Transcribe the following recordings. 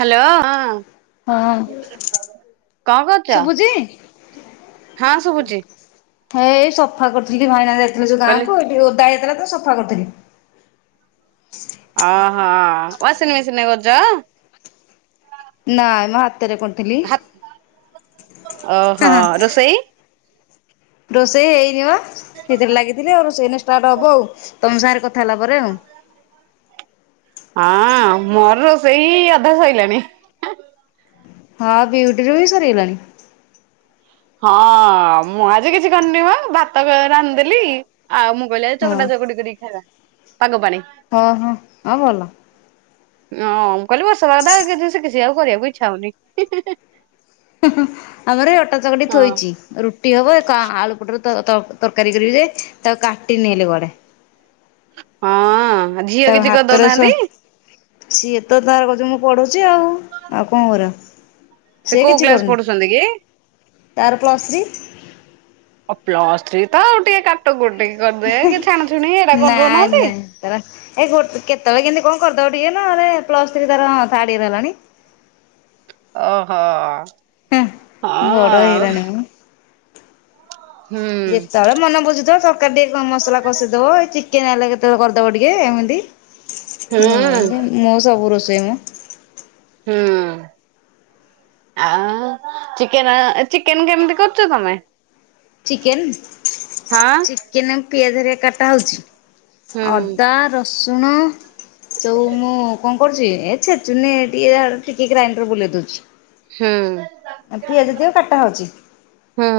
Hello ହଁ କଣ କରୁଚ? ଶୁଭୁଛି? ହଁ ଶୁଭୁଚି। ହେ ଏଇ ସଫା କରିଥିଲି ଭାଇନା ଯାଇଥିଲେ ଯେ କହିଲି ଗାଁକୁ ଏ ଟିକେ ଓଦା ହେଇଯାଇଥିଲା ତ ସଫା କରୁଥିଲି। ଓହୋ ୱାସିଂ ମେସିନ୍ ରେ କରୁଚ? ନାଇଁ ମ ହାତରେ କ ହାତ ହଁ ଓହୋ ହଁ ରୋଷେଇ ରୋଷେଇ ହେଇନି ବା ସେଥିରେ ଲାଗିଥିଲେ ଆଉ ରୋଷେଇ ଷ୍ଟାର୍ଟ ହବ ଆଉ ତମ ସାଙ୍ଗରେ କଥା ହେଲା ପରେ ଆଉ। ହଁ ମୋର ରୋଷେଇ ଅଧା ସଇଲାଣି। ହଁ ବିଉଟିର ବି ସରିଗଲାଣି। ହଁ ମୁଁ ଆଜି କିଛି କରିନି ମ ଭାତ ରାନ୍ଧିଦେଲି ଆଉ ମୁଁ କହିଲି ଆଜି ହଁ। ଚକଟା ଚକଟି କରିକି ଖାଇବା ପାଗ ପାଣି। ହଁ ହଁ ହଁ ଭଲ। ହଁ ମୁଁ କହିଲି ବର୍ଷା ପାଗ ଟା ସେ କିଛି ଆଉ କରିବାକୁ ଇଚ୍ଛା ହଉନି। ହୁଁ-ହୁଁ, ଆମର ଏଇ ଅଟା ଚକଟି ହଁ ଥୋଇଚି। ରୁ ଟି ହବ, ଏକ ଆଳୁ ପଟରୁ ତର-ତର-ତରକାରୀ କରିବି ଯେ, ତାକୁ କାଟିନି ଏଇଲେ କୁଆଡେ। ହଁ, ଝିଅ ତାକୁ କିଛି ହାତରେ ସ କରିଦଉନାହାଁନ୍ତି? ସିଏ ତ ତାର କହୁଚି, ମୁଁ ପଢୁଚି ଆଉ। ଆଉ କଣ କରିବ? ସେ କୋଉ କିଛି କ୍ଲାସ କରୁନି। ପଢୁଛନ୍ତି କି? ତାର ପ୍ଲସ୍ ଥ୍ରୀ। ଆଉ ପ୍ଲସ୍ ଥ୍ରୀ, ତ ଆଉ ଟିକେ କାଟକୁଟି କରିଦେ, କି ଛାଣ ଛୁଣି, ଏଇରା ନାଇଁ କରିଦଉନାହାଁନ୍ତି? ନାଇଁ ତାର ଏ ଗୋଟ୍ କେତେବେଳେ କେନ୍ତି କଣ କରିଦବ ଟିକେ ନହେଲେ, ପ୍ଲସ ଥ୍ରୀ ତାର ଥାର୍ଡ ୟିଅର ହେଲାଣି। ଓହୋ। ହଁ, ହେଁ ବଡ ଆଉ ହୁଁ। ଯେତବଳେ ମନ ବୁଝୁଥିବ ତରକାରୀ ଟିକେ କଣ ମସଲା କଷିଦବ, ଏଇ ଚିକେନ୍ ହେଲେ କେତେବେଳେ କରିଦବ ଟିକେ, ଏମିତି ହୁଁ ନହେଲେ, ମୁଁ ସବୁ ରୋଷେଇ ମୁଁ ହୁଁ। ଆଁ, ଚିକେନ ଚିକେନ୍ କେମତି କରୁଚ ତମେ? ଚିକେନ୍? ହଁ ଚିକେନରେ ମୁଁ ପିଆଜ ହେରିଆ କାଟା ହଉଚି। ହୁଁ ଆଉ ଅଦା, ରସୁଣ ଏସବୁ ମୁଁ କଣ କରୁଚି, ଏଇ ଛେଚୁନି ଟିକେ ଆଡ଼ ଟିକେ ଗ୍ରାଇଣ୍ଡର ବୁଲେଇ ଦଉଛି। ହୁଁ। ଆଉ ପିଆଜ ଏତକ କାଟା ହଉଚି? ହୁଁ।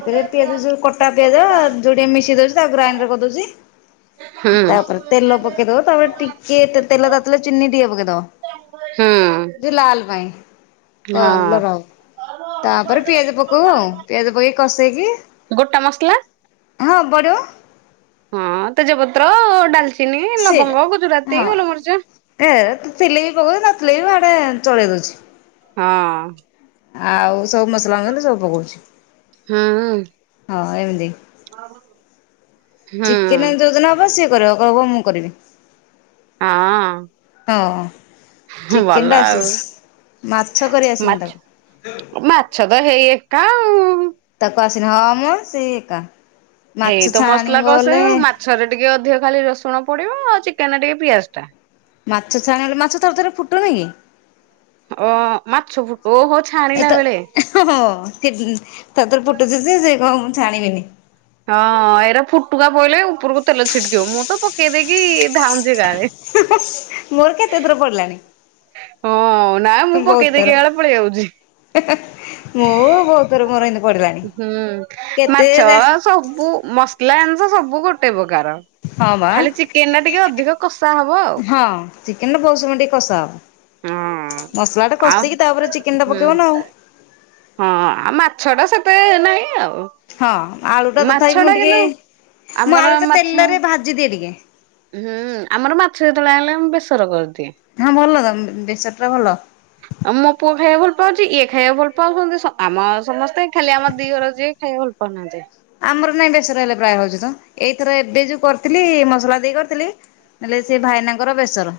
ଏଥିରେ ପିଆଜ ସବୁ କଟା ପିଆଜ, ଯୋଡ଼ିଏ ମିଶେଇ ଦଉଚି, ତାକୁ ଗ୍ରାଇଣ୍ଡର କରିଦଉଚି ହୁଁ। ତାପରେ ତେଲ ପକେଇଦବ, ତାପରେ ଟିକେ ତେଲ ତାତିଲେ ଚିନି ଟିକେ ପକେଇଦବ ହୁଁ। ଯେ ଲାଲ୍ ପାଇଁ। ହଁ କଲର ଆଉ। ତାପରେ ପିଆଜ ପକଉ ଆଉ। ପିଆଜ ପକେଇକି କଷେଇକି ଗୋଟା ମସଲା? ହଁ, ପଡିବ। ହଁ ତେଜପତ୍ର, ଡାଲଚିନି, ସେଇଟା। ଲବଙ୍ଗ, ଗୁଜୁରାତି, ହଁ ଗୋଲମରିଚ ଏ ତ ଥିଲେ ବି ପକଉଚି, ନଥିଲେ ବି ବାଡେ ଚଳେଇ ଦଉଛି। ହଁ। ଆଉ ସବୁ ମସଲା ମସଲି ସବୁ ପକଉଚି। ହୁଁ। ହଁ, ଏମତି। ଆଉ ଚିକେନେ ଯୋଉଦିନ ହବ, ସିଏ କରିବ କହିବ ବୋଉ ମୁଁ କରିବି। ହଁ। ହଉ। ହୁଁ, ଭଲ ଆଉ। ମାଛ କରି ଆସିନି ତାକୁ। ମାରଚୁ, ମାର୍। ଛଦ ହେଇ ଏକା ଆଉ। ତାକୁ ଆସେନି। ହଁ ମ, ସେଇ ଏକା। ମାଛ ହେଇ ତ ମସଲା ଛାଣିବ କଷେ ବଲେ ଆଉ ମାଛରେ ଟିକେ ଅଧିକ ଖାଲି ରସୁଣ ପଡିବ, ଆଉ ଚିକେନରେ ଟିକେ ପିଆଜଟା। ମାଛ ଛାଣିବେ, ମାଛ ଥର ଥରେ ଫୁଟୁନି କି? ଅ ମାଛ ଫୁଟ ଓହୋ, ଛାଣିିଲବେଳେ। ହଁ ହଁ, ସେ ତାଧୁରୁ ଫୁଟୁଚି ସେ, ସେ କହିବ ମୁଁ ଛାଣିବିନି। ହଁ, ଏଇରା ଫୁଟୁକା ପଇଲେ ଉପରକୁ ତେଲ ଛିଟକିବ, ମୁଁ ତ ପକେଇ ଦେଇକି ଧାଉଛି ଗାଁରେ। ହୁଁ ହଁ। ମୋର କେତେ ଥର ପଡିଲାଣି। ହଁ, ନାଇଁ ମୁଁ ପକେଇ ଦେଇକି ଇଆଳେ ପଳେଇ ଆଉଛି। ହେ ହେ। ମୁଁ ବହୁତ ଥର ମୋର ଏମିତି ପଡିଲାଣି। ହୁଁ। କେତେ ମାଛ ଯାଏ ସବୁ, ମସଲା ଜିନିଷ ସବୁ ଗୋଟେ ପ୍ରକାର। ହଁ ବା, ଖାଲି ଚିକେନ ଟା ଟିକେ ଅଧିକ କଷା ହବ ଆଉ ହଁ ଚିକେନ ବହୁତ୍ ସମୟ ଟିକେ କଷା ହବ। ହଁ। ମସଲା ଟେ ଆଉ କଷିକି ତାପରେ ଚିକେନ ଟା ହୁଁ ପକେଇବ ନା ଆଉ। ହଁ ଆଉ ମାଛ ଟା ସେତେ ନାଇଁ ଆଉ। ହଁ ଆଳୁଟା ମାଛ ତଥାପି ମୁଁ ଟା ଟିକେ କିନ୍ତୁ ମୁଁ ଆମର ଆଳୁଟା ମାଛ ତେଲରେ ଭାଜିଦିଏ ଟିକେ। ହୁଁ ଆମର ମାଛ ଯେତୋବୋଳେ ଆଇଁଲେ ମୁଁ ବେସର କରିଦିଏ। ହଁ ଭଲ ତ ବେସର ଟା ଭଲ। [unintelligible] ଆଉ ମୋ ପୁଅ ଖାଇବାକୁ ଭଲ ପାଉଛି ଇଏ ଖାଇବାକୁ ଭଲ ପାଉଛନ୍ତି ସ ଆମର ସମସ୍ତେ ଖାଲି ଆମ ଦିଅର ଯିଏ ଖାଇବାକୁ ଭଲ ପାଉନାହାନ୍ତି। ଆମର ନାଇଁ ବେସର ହେଲେ ପ୍ରାୟ ହୋଉଚି ତ ଏଇଥର ଏବେ ଯୋଉ କରିଥିଲି ମସଲା ଦେଇ କରିଥିଲି। ହେଲେ ସିଏ ଭାଇନାଙ୍କର ବେସର।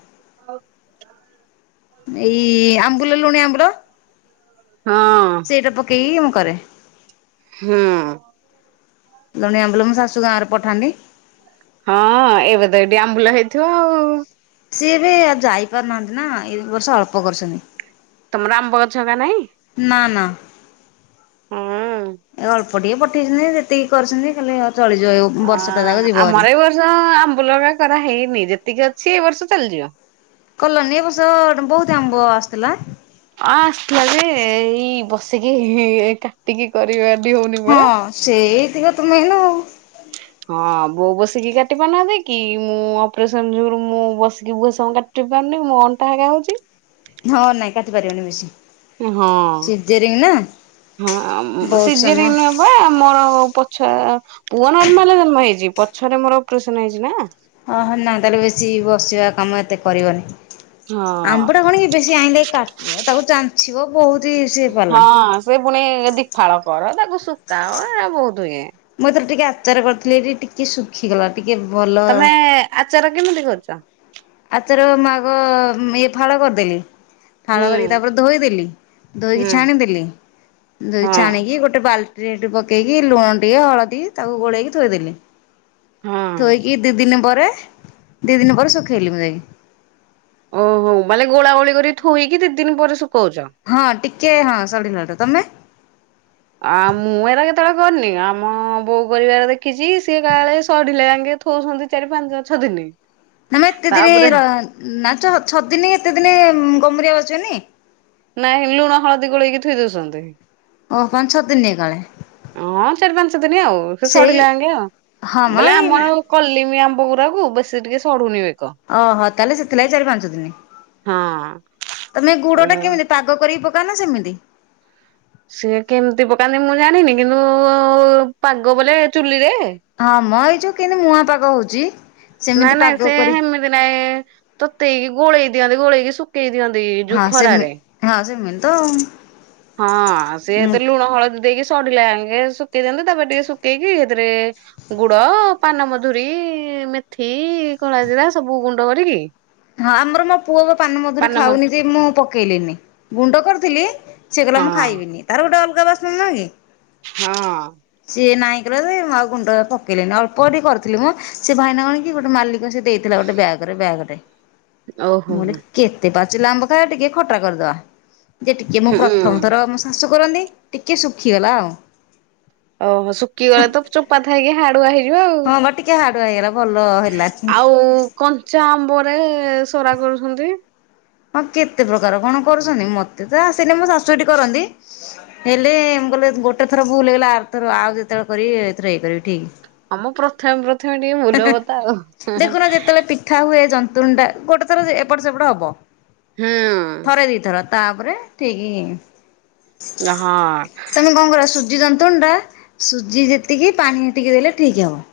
ଏଇ ଆମ୍ବୁଲ ଲୁଣି ଆମ୍ଭୁଲ। ହଁ। ସେଇଡ଼ା ପକେଇକି ମୁଁ କରେ। ହୁଁ। ଲୁଣି ଆମ୍ବୁଲ ମୋ ଶାଶୁ ଗାଁରୁ ପଠାନ୍ତି। ହଁ ଏବେ ତ ଏଠି ଆମ୍ବୁଲା ହେଇଥିବ ଆଉ। ସିଏ ଏବେ ଆଉ ଯାଇପାରୁନାହାନ୍ତି ନା ଏଇ ବର୍ଷ ଅଳ୍ପ କରୁଛନ୍ତି। ତମର ଆମ୍ୱ ଗଛ ହେକା ନାଇଁ। ନା ନା। ହୁଁ। ଏ ଅଳ୍ପ ଟିକେ ପଠେଇଛନ୍ତି ଯେତିକି କରିଛନ୍ତି ଖାଲି ଚଳିଯିବ [unintelligible] ଯାକ ଅଃ ଯିବ ଭାରି ଆମର ଏଇ ବର୍ଷ ଆମ୍ବୁଲ ହେକା କରା ହେଇନି ଯେତିକି ଅଛି ଏ ବର୍ଷ ଚାଲିଯିବ। କଲାନି ଏ ବର୍ଷ ବୋହୁତିି ଆମ୍ବ ଆସିଥିଲା। ଅଁ ଆସଥିଲା ଯେ ଏଇ ବସିକି ଏଇ କାଟିକି କରିବା ଟି ହୋଉନି ହଁ ପରା। ସେଇତିକ ତ [unintelligible] ହଁ ବୋଉ ବସିକି କାଟି ପାରୁନାହାନ୍ତି କି ମୁଁ ଅପରେସନ ଯୋଗୁରୁ ମୁଁ ବସିକି। [unintelligible] ଟି ପାରୁନି ମୋ ଅଣ୍ଟା ହେକା ହୋଉଚି। ହଁ ନାଇଁ କାଟି ପାରିବନି ବେଶୀ ଏହଁ ସିଜରିଙ୍ଗ ନା ହଁ ବହୁତ ସମୟ [unintelligible] ହୋଏ ମୋରୋ ପଛ ପୁଅ ନର୍ମାଲରେ ଜନ୍ମ ହେଇଚି ପଛରେ ମୋରୋ ଅପରେସନ ହେଇଛି ନା। ଅଃ ନା ତାହେଲେ ବେଶୀ ବସିବା କାମ ଏତେ କରିବନି। ହଁ ଆମ୍ବଟା କଣ କି ବେଶୀ ଆଇଁଲେ କାଟିବ ତାକୁ ଚାଞ୍ଚିବ ବୋହୁତ ହି ସିଏ ପାଲା। ହୁଏ ପୁଣି ଦି ଫାଳ କର ତାକୁ ଶୁକାଅ ଏରା ବୋହୁତ ଇଏ। ମୁଁ ଏଥର ଟିକେ ଆଚାର କରିଥିଲି ଯେ ଟିକେ ଶୁଖି ଗଲା। ଟିକେ ଭଲ ତମେ ଆଚାର କେମିତି କରୁଚ। ଆଚାର ମୁଁ ଆଗ ଉଁ ଇଏ ଫାଳ କରିଦେଲି। ଫାଳ ହୁଁ କରିକି ତାପରେ ଧୋଇଦେଲି ଧୋଇକି ହୁଁ ଛାଣିଦେଲି ଧୋଇ ହଁ ଛାଣିକି ଗୋଟେ ବାଲ ଟିରେ ହେଟୁ ପକେଇକି ଲୁଣ ଟିକେ ହଳଦୀ ତାକୁ ଗୋଳେଇକି ଥୋଇଦେଲି ହଁ ଥୋଇକି ଦି ଦିନି ପରେ ଦି ଦିନ ପରେ ଶୁଖେଇଲି ମୁଁ ଯାଇକି। ଓହୋ [unintelligible] ଗୋଳା ଗୋଳି କରିକି ଥୋଇକି ଦି ଦିନି ପରେ ଶୁକୋଉଚ। ହଁ ଟିକେ ହଁ ସଢିଲାଠୁ ତମେ। ଆଁ ମୁଁ ଏରା କେତେବେଳେ କରିନି ଆମ ବୋଉ କରିବାର ଦେଖିଛି ସିଏ କାଳେ ସଢିଲେ ଯାଇଁକି ଥୋଉଛନ୍ତି ଚାରି ପାଞ୍ଚ ଛଅ ଦିନି। ନା ମ ଏତେ ଦିନି ତାପରେ ର ନା ଚ ଛଅ ଦିନି ଏତେ ଦିନି ଗମୁରିଆ [unintelligible] ନାଇଁ ଲୁଣ ହଳଦୀ ଗୋଳେଇକି ଥୁଇଦୋଉଛନ୍ତି। ଓ ପାଞ୍ଚ ଛଅ ଦିନି ଏକାବେଳେ। ହଁ ଚାରି ପାଞ୍ଚ ଦିନ ଆଉ ସେ ସଢିଲା [unintelligible] ହଁ ମ ଆଉ ବଲେ ଏଇ ଆମର କୋ କଲିମି ଆମ୍ବ ଗୁରାକୁ ବେସି ଟିକେ ସଢୁନି ବେକ। ଅଃ ତାହେଲେ ସେଥିଲାଗି ଚାରି ପାଞ୍ଚ ଦିନ ହଁ। ତମେ ଗୁଡଟା କେମିତି ପାଗ କରିକି ପକାଅନା ସେମିତି। ସିଏ କେମିତି ପକାନ୍ତି ମୁଁ ଜାଣିନି କିନ୍ତୁ ପାଗ ବୋଲେ ଚୁଲିରେ ହଁ ମ ଏଇ ଯୋଉ କେମିତି ମୁୂଆଁ ପାଗ ହୋଉଚି ସେମିତି ପାଗ କରି ସେମିତି ନାଇଁ ତତେଇକି ଗୋଳେଇ ଦିଅନ୍ତି ଗୋଳେଇକି ଶୁଖେଇ ଦିଅନ୍ତି ଯୋଉ ହଁ ସେମି ଖରାରେ ହଁ ସେମିତ ଆଉ। ହଁ ସିଏ ତ ଲୁଣ ହଳଦୀ ଦେଇକି ସୁ ସଢିଲା ଆଙ୍କେ ଶୁକେଇ ଦିଅନ୍ତି ତାପରେ ଟିକେ ଶୁକେଇକି ଏକାଥରେ ଗୁଡ ପାନମଧୁରୀ ମେଥି କଳାଜିରା ସବୁ ଗୁଣ୍ଡ କରିକି ହଁ ଆମର ମୋ ପୁଅ ପାନମଧୁରୀ ପାନମ ଖାଉନି ଯେ ମୁଁ ପକେଇଲିନି ଗୁଣ୍ଡ କରିଥିଲି ସେ କଇଲା ହଁ ମୁଁ ଖାଇବିନି ତାର ଗୋଟେ ଅଲଗା ବାସ୍ନା ନୁହଁ କି ହଁ। ସିଏ ନାଇଁ କଲା ଯେ ମୁଁ ଆଉ ଗୁଣ୍ଡ ପକେଇଲିଣି ଅଳ୍ପ ବି କରିଥିଲି ମ। ସେ ଭାଇନା କଣ କି ଗୋଟେ ମାଲିକ ସେ ଦେଇଥିଲା ଗୋଟେ ବ୍ୟାଗରେ ବ୍ୟାଗଟେ। ଓହୋ ମୁଁ କଇଲି ହୁଁ କେତେ ପାଚିଲା ଆମ୍ବ ଖାଇବା ଟିକେ ଖଟା କରିଦବା। ଯେ ଟିକେ ମୁଁ ପ୍ରଥମ ଥର ମୋ ଶାଶୁ କରନ୍ତି ଟିକେ ଶୁଖିଗଲା ଆଉ। ଓହୋ ଶୁଖିଗଲେ ତ ଚୋପା ଥାଇକି ହାଡୁଆ ହେଇଯିବ ଆଉ। ହଁ ବା ଟିକେ ହାଡୁଆ ହେଇଗଲା ଭଲ ହେଲା କିନ୍ତୁ ଆଉ କଞ୍ଚା ଆମ୍ବରେ ସରା କରୁଛନ୍ତି ହଁ କେତେ ପ୍ରକାର କଣ କରୁସନ୍ତି ମତେ ତ ଆସେନି ମୋ ଶାଶୁ ହେଠି କରନ୍ତି। ହେଲେ ମୁଁ କଇଲି ଗୋଟେ ଥର ଭୁଲ ହେଇଗଲା ଆରଥର ଆଉ ଯେତେବେଳେ କରିବି ଏଇଥର ଇଏ କରିବି ଠିକ୍। ହଁମ ପ୍ରଥମେ ପ୍ରଥମେ ଟିକେ ଭୁଲ୍ ହବତ ଆଉ। ଠା ହୁଏ ଯନ୍ତୁଣିଟା ଗୋଟେ ଥର ଏପଟ ସେପଟ ହବ ହୁଁ ଥରେ ଦି ଥର ତାପରେ ଠିକ୍ ଇଲୋ ହଁ। ତମେ କଣ କରିବ ସୁଜି ଯନ୍ତୁଣିଟା ସୁଜି ଯେତିକି ପାଣି ହେତିକି ଦେଲେ ଠିକ୍ ହବ।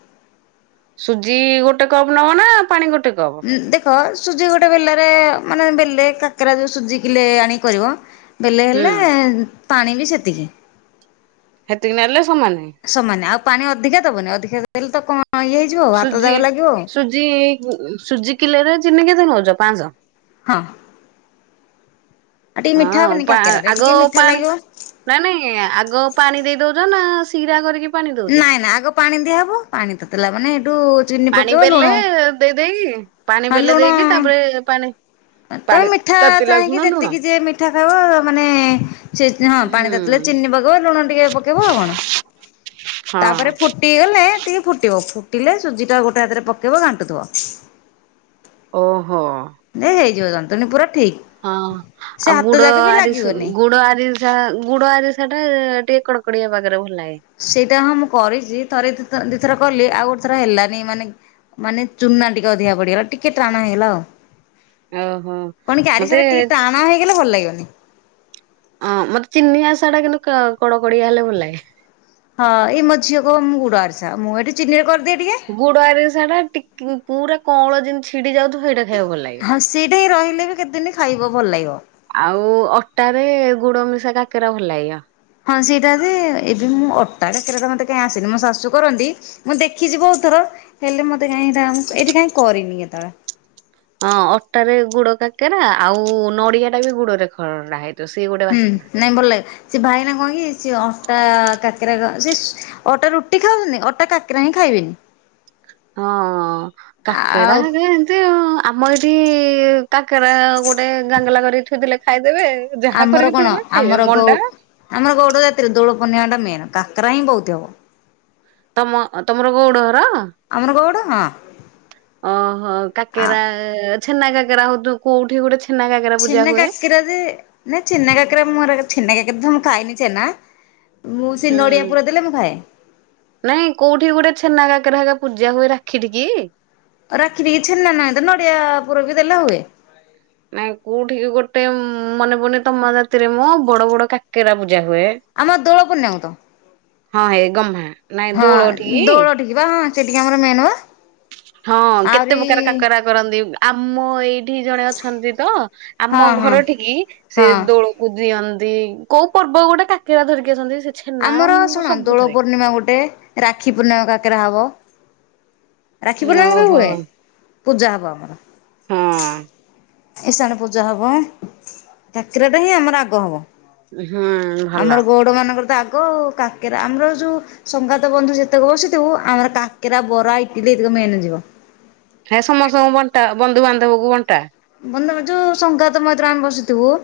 ସୁଜି ଗୋଟେ କପ୍ ନବ ନା ପାଣି ଗୋଟେ କପ୍? ଦେଖ ସୁଜି ଗୋଟେ ବେଲାରେ ମାନେ ବେଲେ କାକରା ଯୋଉ ସୁଜିି କିଲେ ଆଣିକି କରିବ ବେଲେ ହୁଁ ହେଲେ ପାଣି ବି ସେତିକି। ହେତିକି ନେଲେ ସମାନେ? ସମାନ ଆଉ ପାଣି ଅଧିକା ଦବନି ଅଧିକା ଦେଲେ ତ କଣ ଇଏ ହେଇଯିବ ଆଉ ହାତ ସୁଜି ଯାକ ଲାଗିବ ଆଉ ସୁଜି ସୁଜି କିଲୋରେ ଚିନି କେତେ ନୋଉଚ ପାଞ୍ଚସହ? ହଁ। ଆଉ ଟିକେ ମିଠା ହଁ ହବନି ପା କାକରାରେ ଆଗ ଟିକେ ମିଠା ପାଣି ଲାଗିବ। ନାଇଁ ନାଇଁ ଆଗ ପାଣି ଦେଇ ଦୋଉଚ ନା ଶିରା କରିକି ପାଣି ଦଉଛ? ନାଇଁ ନାଇଁ ଆଗ ପାଣି ଦିଆହବ ପାଣି ତତିଲା ମାନେ ହେଠୁ ପାଣି ବେଲେ ଦେଇ ଦେଇକି ପାଣି ବେଲେ ଦେଇକି ତାପରେ ପାଣି ତ ପାଣି ମିଠା ତାତିଲା ଚାହିଁକି ଖୁଣ ଲୁଣ ଯେତିକି ଯିଏ ମି ଠା ଖାଇବ ମାନେ ସେ ହଁ ହୁଁ ପାଣି ତାତିଲେ ଚିନି ପକେଇବ ଲୁଣ ଟିକେ ପକେଇବ ଆଉ କଣ ତାପରେ ହଁ ଫୁଟିଗଲେ ଟିକେ ଫୁଟିବ ଫୁଟିଲେ ସୁଜି ଟା ଗୋଟେ ହାତରେ ପକେଇବ ଘାଣ୍ଟୁଥିବ। ଓହୋ। ନାଇଁ ହେଇଯିବ ଜନ୍ତୁଣି ପୁରା ଠିକ୍। ହଁ ସେ ଆଉ ହାତ ଗୁଡ ଯାକ ବି ଆରି ଲାଗିବନି। ଗୁଡ ଆରି ଯାହା ଗୁଡ ଆରିସା ସେଟା ଟିକେ କଡ଼କଡିଆ ପାଗରେ ଭଲ ଲାଗେ। ସେଇଟା ହଁ ମୁଁ କରିଛି ଥରେ ଦି ଥର କଲି ଆଉ ଗୋଟେ ଥର ହେଲାନି ମାନେ ମାନେ ଚୁନା ଟିକେ ଅଧିକା ପଡିଗଲା ଟିକେ ଟାଣ ହେଇ ଗଲା ଆଉ। ଓହୋ କଣ କି ମତେ ଆସାରା ଟିକେ ଟାଣ ହେଇଗଲେ ଭଲ ଲାଗିବନି। ଅ ମତେ ଚିନି ଆରିସା ଟା କିନ୍ତୁ କଡ କଡିଆ ହେଲେ ଭଲ ଲାଗେ। ହଁ ଏଇ ମୋ ଝିଅ କହିବ ମୁଁ ଗୁଡ ଆରିସା ମୁଁ ଏଠି ଚିନିରେ କରିଦିଏ ଟିକେ। ଗୁଡ ଆରିସା ଟା ଟିକେ ପୁରା କଅଁଳ ଯେମିତି ଛିଡି ଯାଉଥିବ ସେଇଟା ଖାଇବାକୁ ଭଲ ଲାଗେ। ହଁ ସେଇଠି ହିଁ ରହିଲେ ବି କେତେଦିନ ଖାଇବ ଭଲ ଲାଗିବ। ଆଉ ଅଟାରେ ଗୁଡ ମିଶା କାକରା ଭଲ ଲାଗିବ। ହଁ ସେଇଟା ଯେ ଏବେ ମୁଁ ଅଟା କାକରା ତ ମତେ କାଇଁ ଆସିନି ମୋ ଶାଶୁ କରନ୍ତି ମୁଁ ଦେଖିଛିି ବହୁତ ଥର ହେଲେ ମତେ କାଇଁ ଏଟା ଏଇଠି କାଇଁ କରିନି କେତେବେଳେ ହଁ ଅଟାରେ ଗୁଡ କାକେରା ଆଉ ନଡିଆ ଟା ବି ଗୁଡରେ ଖରା ହେଇଯିବ ସିଏ ଗୋଟେ ହୁଁ ବାସ୍ ନାଇଁ ଭଲ ଲାଗେ ସେ ଭାଇନା କଣ କି ସେ ଅଟା କାକେରା ର ସେ ଅଟା ରୁଟି ଖାଉଛନ୍ତି ଅଟା କାକରା ହିଁ ଖାଇବେନି ହଁ କାକେରା ଆଉ ହେକା ଏମତି ଆଉ ଆମ ଏଇଠି କାକେରା ଗୋଟେ ଗାଙ୍ଗଲା କରି ଥୋଇ ଦେଲେ ଖାଇଦେବେ। ଯାହା ଆମର କରିକି କଣ ଥୋଇଦେଲ ଆମର ଖାଇବେ ଗଉ ମଣ୍ଡା ଆମର ଗୋଟ ଜାତିରେ ଦୋଳ ପୂର୍ଣିମା ଟା ମେନ କାକରା ହିଁ ବହୁତ ହବ ତମ ତମର ଗଉଡ ଘର ଆମର ଗଉଡ଼ ହଁ। ଓହୋ ଆଉ କାକେରା ଛେନା କାକେରା ହଉୁ କୋଉଠି ଗୋଟେ ଛେନା କାକରା ଛେନା କାକିର ଯେ ଛେନା କାକିରା ମୋର ଛେନା କାକିର ତ ମୁଁ ଖାଇନି ଛେନା ମୁଁ ସେ ହୁଁ। ନଡିଆ ପୁର ଦେଲେ ମୁଁ ଖାଏ। ନାଇଁ କୋଉଠି ଗୋଟେ ଛେନା କାକେରା ପୂଜା ହୁଏ ରାକ୍ଷୀ ଠିକି ରାକ୍ଷୀ ଠିକି ଛେନା ନାହିଁ ତ ନଡିଆ ପୁର ବି ଦେଲେ ହୁଏ। ନାଇଁ କୋଉଠିକି ଗୋଟେ ମନେ ପଡୁନି ତମ ଜାତିରେ ମୋ ବଡ ବଡ କାକେରା ପୂଜା ହୁଏ। ଆମ ଦୋଳ ପୂର୍ଣ୍ଣିମା କୁ ତ ହଁ ହେ ଗହ୍ମା ନାଇଁ ହଁ ଦୋଳଠିକି? ଦୋଳ ଟିକି ବା ହଁ ସେଠିକି ଆମର ମେନ ବା ହଁ କେତେ ଆହୁରି ପ୍ରକାର କାକରା କରନ୍ତି ଆମ ଏଇ ଠି ଜଣେ ଅଛନ୍ତି ତ ହଁ ଆମ ହଁ ଘରଠିକି ସେ ହଁ। ଦୋଳ କୁ ଦିଅନ୍ତି କୋଉ ପର୍ବ ଗୋଟେ କାକରା ଧରିକି ଆସନ୍ତି ସେ ଛେନା ଆମର ମ ଶୁଣ ଦୋଳ ସବୁଥିରେ। ପୂର୍ଣ୍ଣିମା ଗୋଟେ ରାକ୍ଷୀ ପୂର୍ଣ୍ଣିମାରେ କାକରା ହବ ରାକ୍ଷୀ ପୂର୍ଣ୍ଣାମାରେ ଓହୋ ହୁଏ। ପୂଜା ହବ ଆମର ହଁ ଇଶାଣ ପୂଜା ହବ କାକରା ତ ହିଁ ଆମର ଆଗ ହବ। ହୁଁ ଭଲ। ଆମର ଗଉଡ ମାନଙ୍କର ତ ଆଗ ଆ କାକେରା ଆମର ଯୋଉ ସଙ୍ଗାତ ବନ୍ଧୁ ଯେତେକ ବସିଥିବୁ ଆମର କାକେରା ବରା ଇଟିଲି ଏତିକ ମେନ ଯିବ ହେ ସମସ୍ତଙ୍କୁ ବଣ୍ଟା ବନ୍ଧୁବାନ୍ଧବ କୁ ବଣ୍ଟା ବନ୍ଧୁ ଯୋଉ ସଙ୍ଗାତ ମୈତ୍ର ଆମେ ବସିଥିବୁ।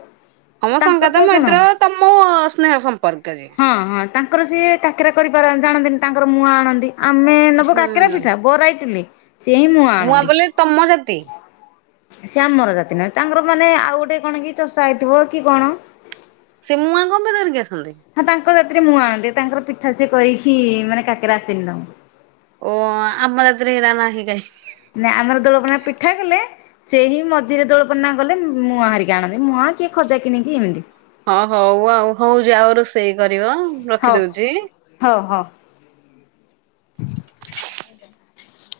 ହଁମ ତାଙ୍କର ତ ସାଙ୍ଗତ ଶୁଣ ମୈତ୍ର ତମ ସ୍ନେହ ସମ୍ପର୍କ ଯେ ହଁ ହଁ ତାଙ୍କର ସିଏ କାକିରା କରିପାରନ୍ତି ଜାଣନ୍ତିନି ତାଙ୍କର ମୁଆଁ ଆଣନ୍ତି। ଆମେ ନବୁ ହୁଁ। କାକରା ପିଠା ବରା ଇିଟିଲି ସିଏ ହିଁ ମୁଆଁ ଆଣନ୍ତି। ବୋଲେ ତମ ଜାତି ସେ ଆମର ଜାତି ନୁହେଁ ତାଙ୍କର ମାନେ ଆଉ ଗୋଟେ କଣ କି ଚଷା ହେଇଥିବ କି କଣ। ସେ ମୁୂଆଁ କଣ ପାଇଁ ଧରିକି ଆସନ୍ତି? ହଁ ତାଙ୍କ ଜାତିରେ ମୁଁଆ ଆଣନ୍ତି ତାଙ୍କର ପିଠା ସିଏ କରିକି ମାନେ କାକରେ ଆସନି ତାଙ୍କୁ ଓ ଆମ ଜାତିର ହରା ନାହିଁ କାଇଁ। ନା ଆମର ଦୋଳ ପୂର୍ଣ୍ଣମା ପିଠା କଲେ ସେ ହିଁ ମଝିରେ ଦୋଳପନା ଗଲେ ମୁଁଆ ହରିକି ଆଣନ୍ତି ମୁଁ କିଏ ଖଜା କିଣିକି ଏମିତି। ହଁ ହଉ ଆଉ ହଉଛି ଆଉ ରୋଷେଇ କରିବ ହଉ ରଖିଦଉଛି। ହଉ ହଉ।